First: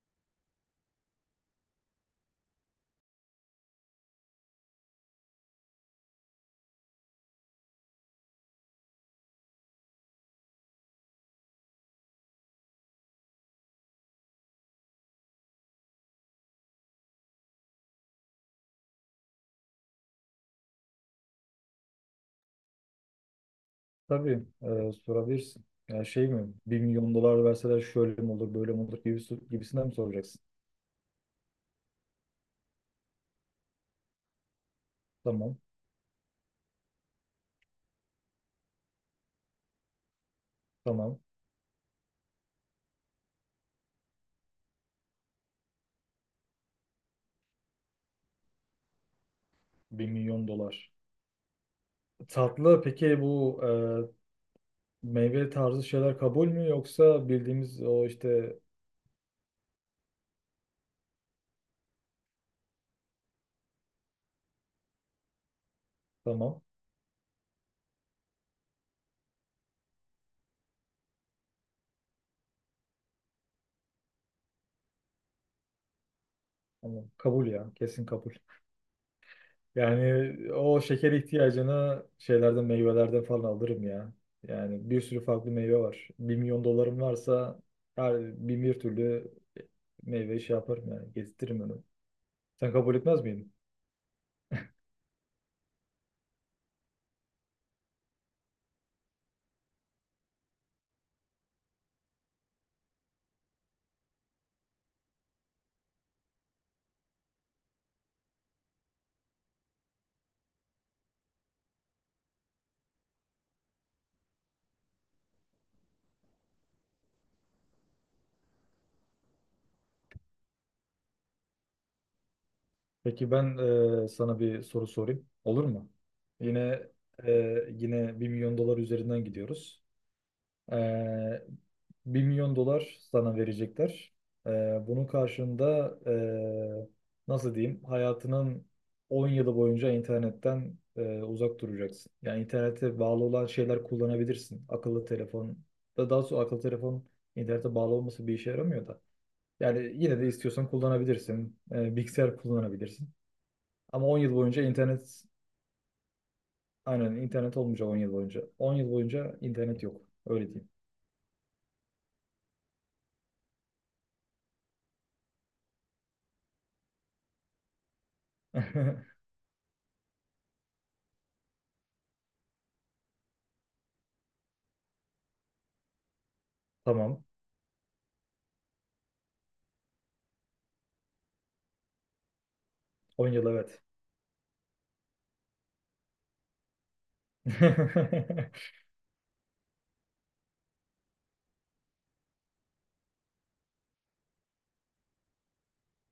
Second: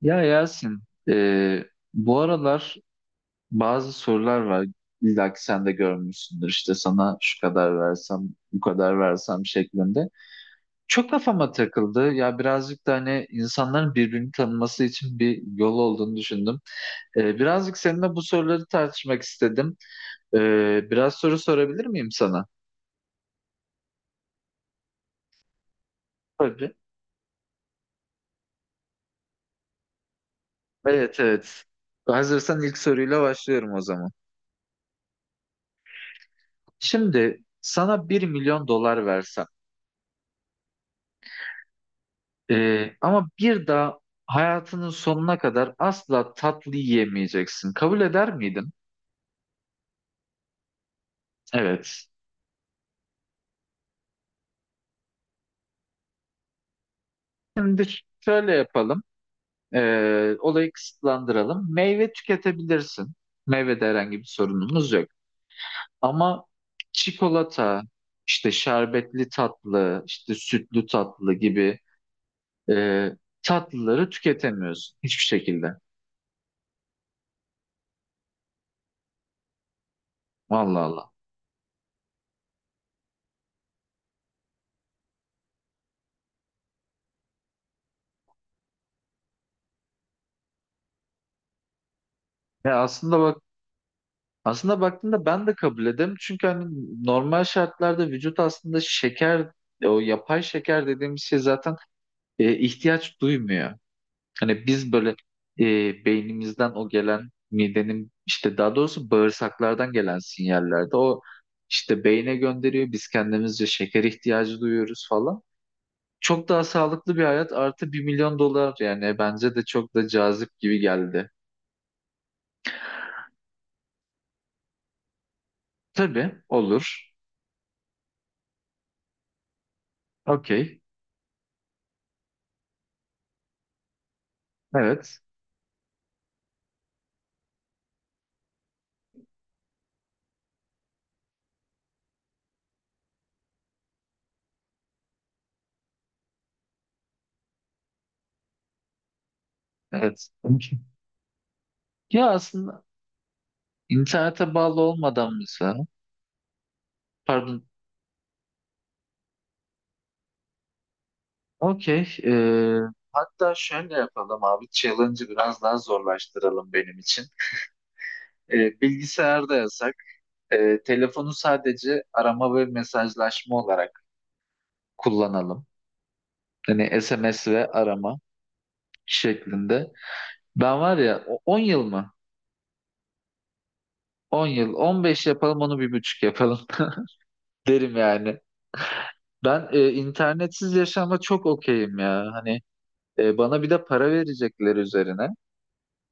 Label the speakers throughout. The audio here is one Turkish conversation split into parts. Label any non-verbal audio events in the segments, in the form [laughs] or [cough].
Speaker 1: Ya Yasin, e, bu aralar bazı sorular var. İlla ki sen de görmüşsündür. İşte sana şu kadar versem, bu kadar versem şeklinde. Çok kafama takıldı. Ya birazcık da hani insanların birbirini tanıması için bir yol olduğunu düşündüm. Birazcık seninle bu soruları tartışmak istedim. E, Biraz soru sorabilir miyim sana?
Speaker 2: Tabii sorabilirsin. Ya şey mi?
Speaker 1: Tabii.
Speaker 2: Bir milyon dolar verseler şöyle mi olur, böyle mi olur gibisi, gibisinden mi soracaksın?
Speaker 1: Evet, evet. Hazırsan ilk soruyla başlıyorum o zaman.
Speaker 2: Tamam,
Speaker 1: Şimdi sana bir milyon dolar versem.
Speaker 2: tamam.
Speaker 1: Ama bir daha hayatının sonuna kadar asla tatlı yiyemeyeceksin. Kabul eder miydin?
Speaker 2: Bir milyon dolar.
Speaker 1: Evet.
Speaker 2: Tatlı peki bu meyve tarzı şeyler kabul mü yoksa bildiğimiz
Speaker 1: Şimdi
Speaker 2: o
Speaker 1: şöyle
Speaker 2: işte
Speaker 1: yapalım. Olayı kısıtlandıralım. Meyve tüketebilirsin. Meyvede herhangi bir sorunumuz yok. Ama
Speaker 2: tamam.
Speaker 1: çikolata, işte şerbetli tatlı, işte sütlü tatlı gibi e, tatlıları tüketemiyorsun hiçbir şekilde.
Speaker 2: Tamam. Kabul ya. Kesin kabul. Yani o
Speaker 1: Vallahi Allah.
Speaker 2: şeker ihtiyacını şeylerden meyvelerden falan alırım ya. Yani bir sürü farklı meyve var. Bir milyon dolarım varsa her bin bir türlü meyve şey yaparım yani gezdiririm. Sen
Speaker 1: Ya
Speaker 2: kabul
Speaker 1: aslında
Speaker 2: etmez
Speaker 1: bak,
Speaker 2: miydin?
Speaker 1: aslında baktığında ben de kabul ederim. Çünkü hani normal şartlarda vücut aslında şeker, o yapay şeker dediğimiz şey zaten ihtiyaç duymuyor. Hani biz böyle beynimizden o gelen midenin işte daha doğrusu bağırsaklardan gelen sinyallerde o işte beyne gönderiyor. Biz kendimizce şeker ihtiyacı duyuyoruz falan. Çok daha sağlıklı bir hayat artı bir milyon dolar, yani bence de çok da cazip gibi geldi.
Speaker 2: Peki ben sana bir soru sorayım. Olur mu?
Speaker 1: Tabii
Speaker 2: Yine
Speaker 1: olur.
Speaker 2: e, yine bir milyon dolar üzerinden gidiyoruz.
Speaker 1: Okey.
Speaker 2: Ee, 1 milyon dolar sana verecekler. Bunun
Speaker 1: Evet.
Speaker 2: karşılığında nasıl diyeyim, hayatının 10 yılı boyunca internetten uzak duracaksın. Yani internete bağlı olan şeyler kullanabilirsin. Akıllı telefon da daha sonra akıllı telefon internete bağlı olması bir işe yaramıyor da. Yani yine de
Speaker 1: Evet.
Speaker 2: istiyorsan kullanabilirsin.
Speaker 1: Ya
Speaker 2: Bilgisayar
Speaker 1: aslında
Speaker 2: kullanabilirsin. Ama 10 yıl
Speaker 1: internete
Speaker 2: boyunca
Speaker 1: bağlı
Speaker 2: internet
Speaker 1: olmadan mesela.
Speaker 2: aynen internet
Speaker 1: Pardon.
Speaker 2: olmayacak 10 yıl boyunca. 10 yıl boyunca internet yok. Öyle diyeyim.
Speaker 1: Okey. Hatta şöyle yapalım abi. Challenge'ı biraz daha zorlaştıralım benim için.
Speaker 2: [laughs]
Speaker 1: Bilgisayarda yasak. Telefonu sadece arama ve mesajlaşma olarak kullanalım. Yani
Speaker 2: Tamam.
Speaker 1: SMS ve arama şeklinde. Ben var ya 10 yıl mı?
Speaker 2: 10 yıl evet.
Speaker 1: 10 yıl. 15 yapalım, onu bir buçuk yapalım [laughs] derim yani.
Speaker 2: [laughs]
Speaker 1: Ben internetsiz yaşama çok okeyim ya. Hani E, bana bir de para verecekler üzerine.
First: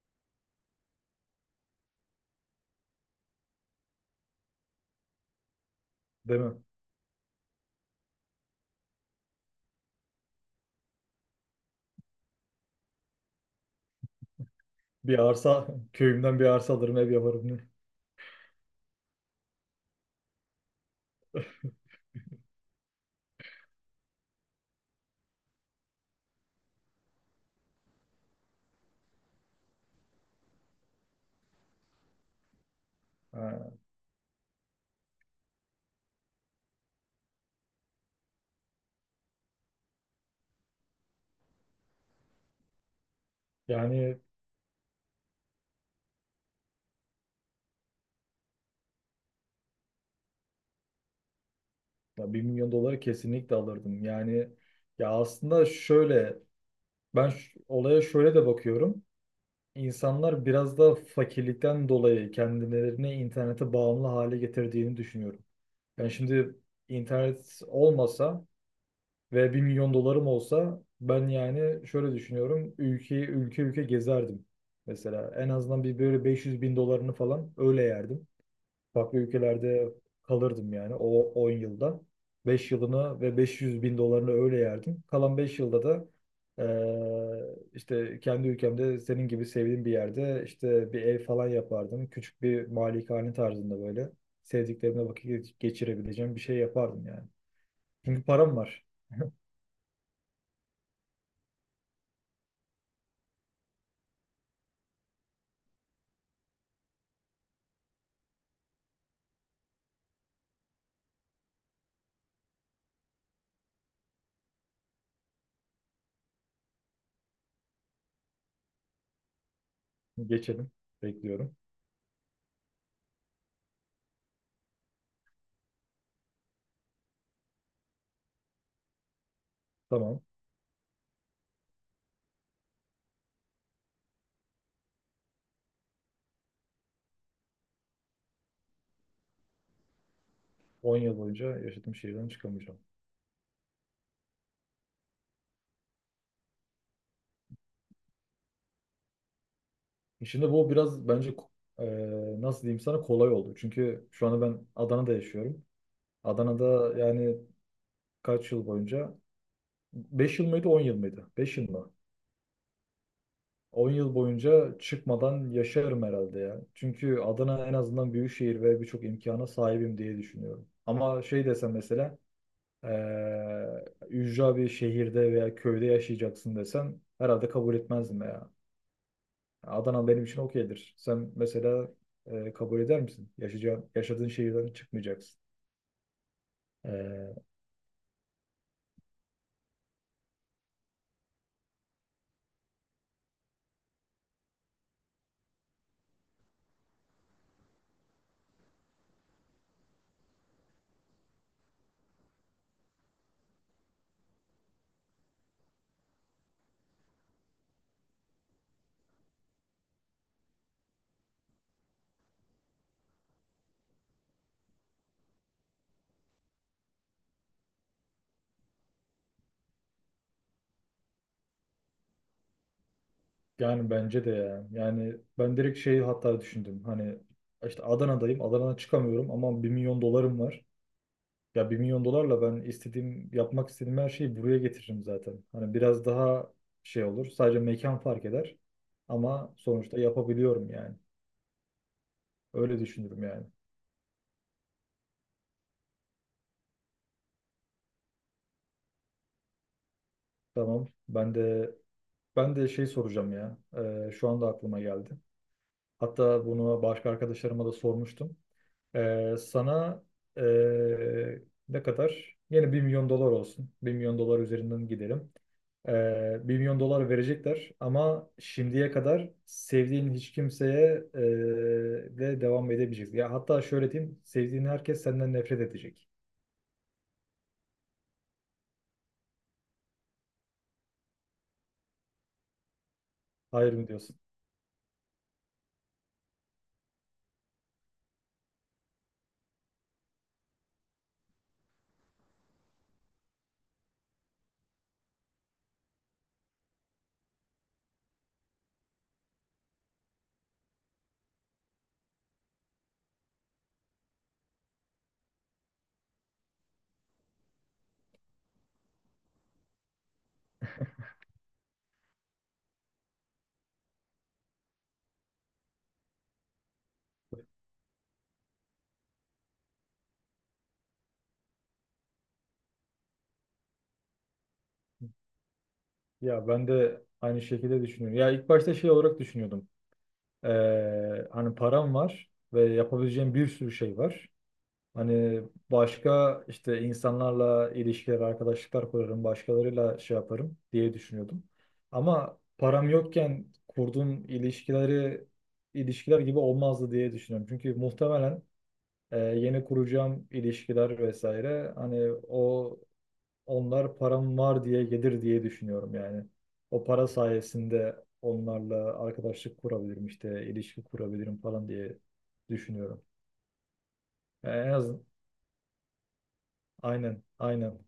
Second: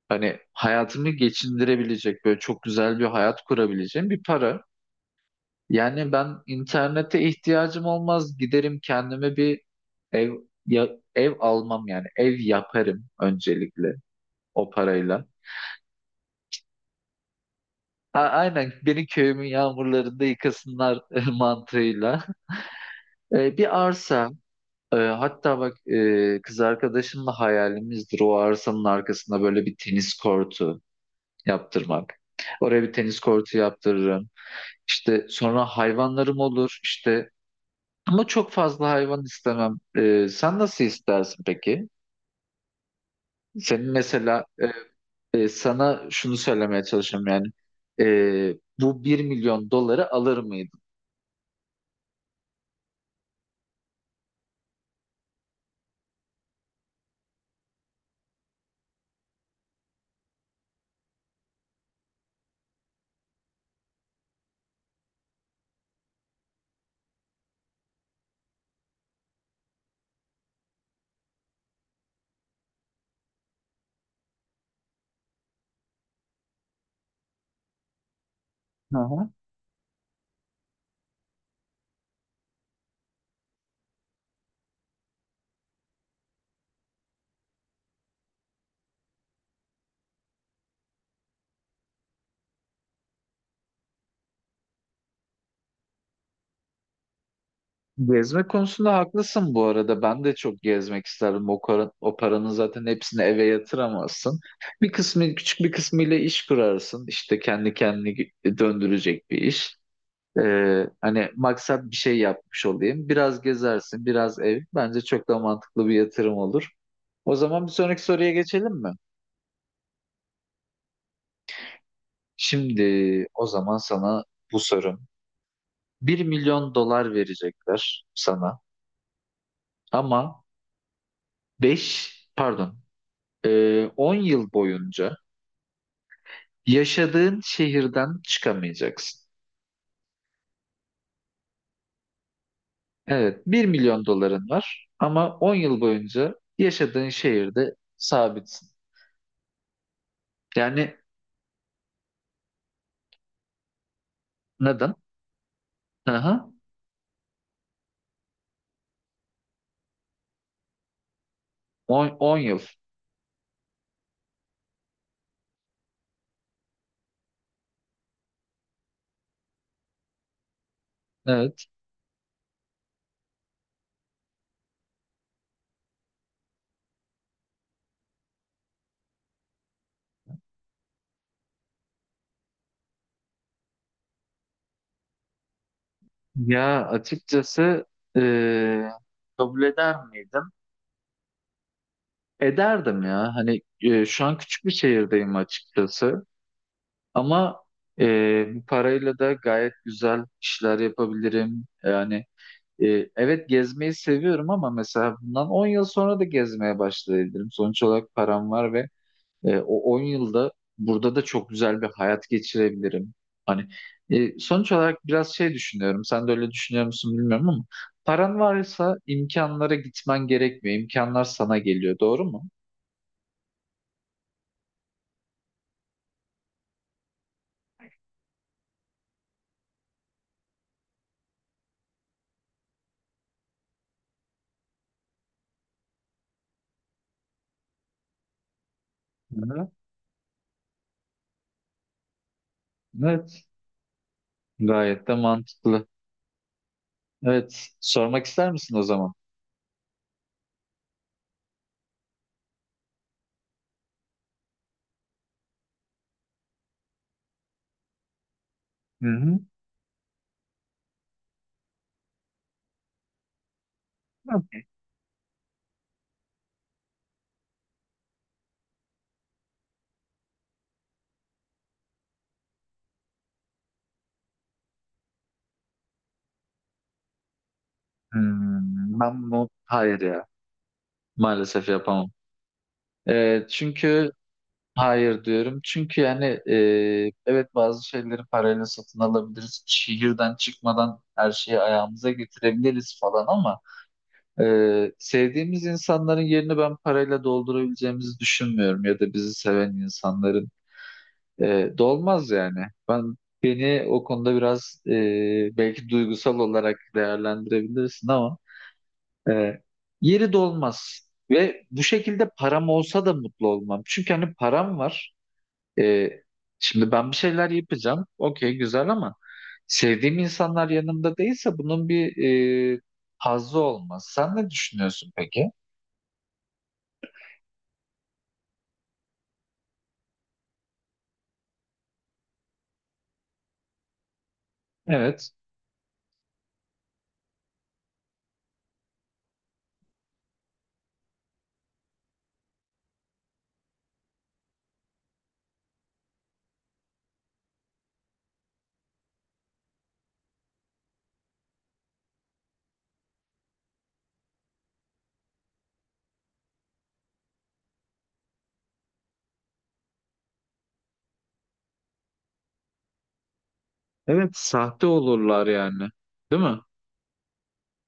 Speaker 1: Hani hayatımı geçindirebilecek böyle çok güzel bir hayat kurabileceğim bir para. Yani ben
Speaker 2: Değil mi?
Speaker 1: internete ihtiyacım olmaz. Giderim kendime bir ev, ya, ev almam yani. Ev yaparım öncelikle o
Speaker 2: Bir
Speaker 1: parayla.
Speaker 2: arsa, köyümden bir arsa alırım, ev yaparım. Ne?
Speaker 1: Ha, aynen beni köyümün yağmurlarında yıkasınlar [laughs] mantığıyla. Bir arsa, hatta bak, kız arkadaşımla hayalimizdir o arsanın arkasında böyle bir tenis kortu yaptırmak. Oraya bir tenis kortu
Speaker 2: Ha,
Speaker 1: yaptırırım. İşte sonra hayvanlarım olur işte. Ama çok fazla hayvan istemem. Sen nasıl istersin peki? Senin
Speaker 2: yani
Speaker 1: mesela sana şunu söylemeye çalışıyorum yani. Ee, Bu bir milyon doları alır mıydın?
Speaker 2: ya 1 milyon doları kesinlikle alırdım. Yani ya aslında şöyle, ben olaya şöyle de bakıyorum. İnsanlar biraz da fakirlikten dolayı kendilerini internete bağımlı hale getirdiğini düşünüyorum. Yani şimdi internet olmasa ve bir milyon dolarım olsa ben yani şöyle düşünüyorum. Ülke ülke gezerdim. Mesela en azından bir böyle 500 bin dolarını falan öyle yerdim.
Speaker 1: Hı
Speaker 2: Farklı
Speaker 1: hı.
Speaker 2: ülkelerde kalırdım yani o 10 yılda. Beş yılını ve 500 bin dolarını öyle yerdim. Kalan 5 yılda da işte kendi ülkemde senin gibi sevdiğim bir yerde işte bir ev falan yapardım. Küçük bir malikane tarzında böyle sevdiklerimle vakit geçirebileceğim bir şey yapardım yani. Çünkü
Speaker 1: Gezme
Speaker 2: param var.
Speaker 1: konusunda
Speaker 2: [laughs]
Speaker 1: haklısın bu arada. Ben de çok gezmek isterdim. O, o paranın zaten hepsini eve yatıramazsın. Bir kısmı, küçük bir kısmıyla iş kurarsın. İşte kendi kendini döndürecek bir iş. Hani maksat bir şey yapmış olayım. Biraz gezersin, biraz ev. Bence çok da mantıklı bir yatırım olur. O zaman bir sonraki soruya geçelim mi?
Speaker 2: Geçelim. Bekliyorum.
Speaker 1: Şimdi o zaman sana bu sorum. Bir milyon dolar verecekler sana,
Speaker 2: Tamam.
Speaker 1: ama 5, pardon 10 yıl boyunca yaşadığın şehirden çıkamayacaksın.
Speaker 2: 10 yıl boyunca yaşadığım şehirden çıkamayacağım.
Speaker 1: Evet, bir milyon doların var ama 10 yıl boyunca yaşadığın şehirde sabitsin.
Speaker 2: Şimdi bu
Speaker 1: Yani
Speaker 2: biraz bence e, nasıl diyeyim sana kolay oldu. Çünkü şu anda ben
Speaker 1: neden?
Speaker 2: Adana'da yaşıyorum.
Speaker 1: Aha.
Speaker 2: Adana'da yani kaç yıl boyunca? 5 yıl mıydı 10 yıl mıydı? 5 yıl mı?
Speaker 1: 10 yıl.
Speaker 2: 10 yıl boyunca çıkmadan yaşarım herhalde ya. Çünkü Adana en azından büyük şehir ve birçok imkana sahibim diye düşünüyorum. Ama şey
Speaker 1: Evet.
Speaker 2: desem mesela ücra bir şehirde veya köyde yaşayacaksın desen herhalde kabul etmezdim ya. Adana benim için okeydir. Sen mesela kabul eder misin? Yaşayacağın, yaşadığın şehirden çıkmayacaksın.
Speaker 1: Ya
Speaker 2: E,
Speaker 1: açıkçası eee, kabul eder miydim? Ederdim ya. Hani şu an küçük bir şehirdeyim açıkçası. Ama bu parayla da gayet güzel işler yapabilirim. Yani evet gezmeyi seviyorum, ama mesela bundan 10 yıl sonra da gezmeye başlayabilirim. Sonuç olarak param var ve E, o 10 yılda burada da çok güzel bir hayat geçirebilirim. Hani sonuç olarak biraz şey düşünüyorum. Sen de öyle düşünüyor musun bilmiyorum, ama paran varsa imkanlara gitmen gerekmiyor. İmkanlar sana geliyor. Doğru mu?
Speaker 2: yani bence de ya. Yani ben direkt şeyi hatta düşündüm. Hani işte Adana'dayım. Adana'dan çıkamıyorum ama bir milyon dolarım var. Ya bir milyon dolarla ben istediğim, yapmak istediğim her şeyi buraya getiririm zaten. Hani biraz daha şey olur. Sadece mekan fark eder. Ama
Speaker 1: Hı-hı.
Speaker 2: sonuçta yapabiliyorum yani. Öyle düşünürüm
Speaker 1: Evet.
Speaker 2: yani.
Speaker 1: Gayet de mantıklı. Evet. Sormak ister misin o zaman?
Speaker 2: Tamam. Ben de şey soracağım ya. Şu anda aklıma geldi. Hatta bunu başka arkadaşlarıma da sormuştum.
Speaker 1: Hı-hı.
Speaker 2: Sana ee, ne kadar? Yine bir milyon dolar olsun. Bir milyon dolar üzerinden gidelim. 1 milyon dolar verecekler ama şimdiye kadar sevdiğin hiç kimseye de devam edemeyeceksin. Ya hatta şöyle diyeyim, sevdiğin herkes senden nefret edecek.
Speaker 1: Hmm, ben bunu hayır ya. Maalesef yapamam.
Speaker 2: Hayır mı
Speaker 1: Çünkü
Speaker 2: diyorsun?
Speaker 1: hayır diyorum. Çünkü yani evet, bazı şeyleri parayla satın alabiliriz. Şehirden çıkmadan her şeyi ayağımıza getirebiliriz falan, ama sevdiğimiz insanların yerini ben parayla doldurabileceğimizi düşünmüyorum, ya da bizi seven insanların dolmaz yani. Ben beni o konuda biraz belki duygusal olarak değerlendirebilirsin, ama e, yeri dolmaz. Ve bu şekilde param olsa da mutlu olmam. Çünkü hani param var. E, Şimdi ben bir şeyler yapacağım. Okey, güzel, ama sevdiğim insanlar yanımda değilse bunun bir e, hazzı olmaz. Sen ne düşünüyorsun peki?
Speaker 2: Ya ben de aynı şekilde düşünüyorum. Ya ilk başta şey olarak düşünüyordum. Hani param var ve yapabileceğim bir sürü şey var.
Speaker 1: Evet.
Speaker 2: Hani başka işte insanlarla ilişkiler, arkadaşlıklar kurarım, başkalarıyla şey yaparım diye düşünüyordum. Ama param yokken kurduğum ilişkiler gibi olmazdı diye düşünüyorum. Çünkü muhtemelen yeni kuracağım ilişkiler vesaire hani onlar param var diye gelir diye düşünüyorum yani. O para sayesinde onlarla arkadaşlık kurabilirim işte ilişki kurabilirim falan diye düşünüyorum.
Speaker 1: Evet,
Speaker 2: Yani en
Speaker 1: sahte
Speaker 2: azından
Speaker 1: olurlar yani. Değil mi?
Speaker 2: aynen, aynen.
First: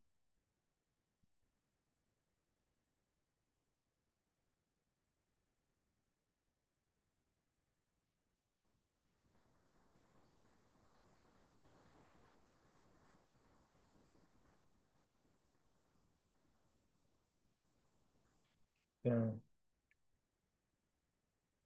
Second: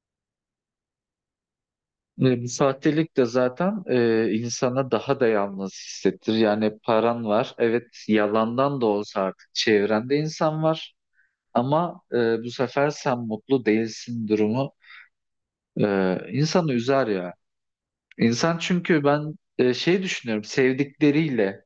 Speaker 1: Bu sahtelik de zaten insana daha da yalnız hissettir. Yani paran var. Evet, yalandan da olsa artık çevrende insan var. Ama bu sefer sen mutlu değilsin, durumu insanı üzer ya. İnsan, çünkü ben
Speaker 2: Yani,
Speaker 1: şey düşünüyorum, sevdikleriyle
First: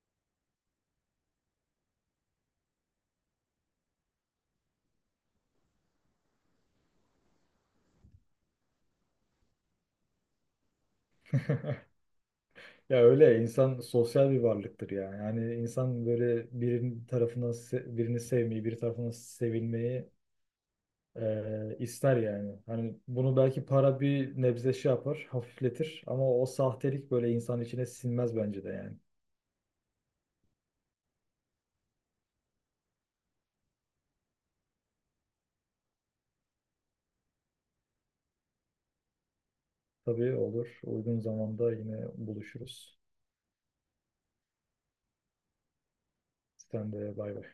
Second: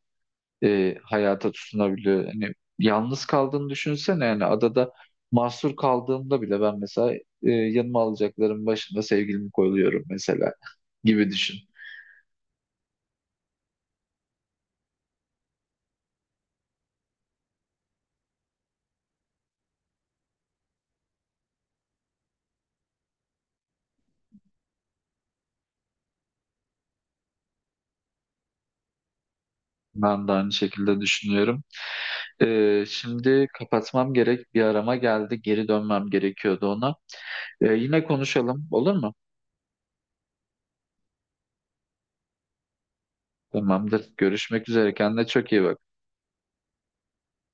Speaker 1: hayata tutunabiliyor. Hani yalnız kaldığını düşünsene yani, adada mahsur kaldığımda bile ben mesela yanıma alacaklarım başında sevgilimi koyuyorum mesela [laughs] gibi düşün.
Speaker 2: ya öyle insan sosyal bir varlıktır ya. Yani insan böyle birinin tarafından birini sevmeyi, bir tarafından sevilmeyi ister yani. Hani bunu belki para bir nebze şey yapar, hafifletir ama o sahtelik böyle insan içine sinmez bence de yani.
Speaker 1: Ben de aynı şekilde düşünüyorum. Şimdi kapatmam gerek, bir arama geldi, geri dönmem gerekiyordu ona. Yine konuşalım, olur mu?
Speaker 2: Tabii olur. Uygun zamanda yine buluşuruz.
Speaker 1: Tamamdır, görüşmek üzere, kendine çok iyi bak.
Speaker 2: Sen de bay bay.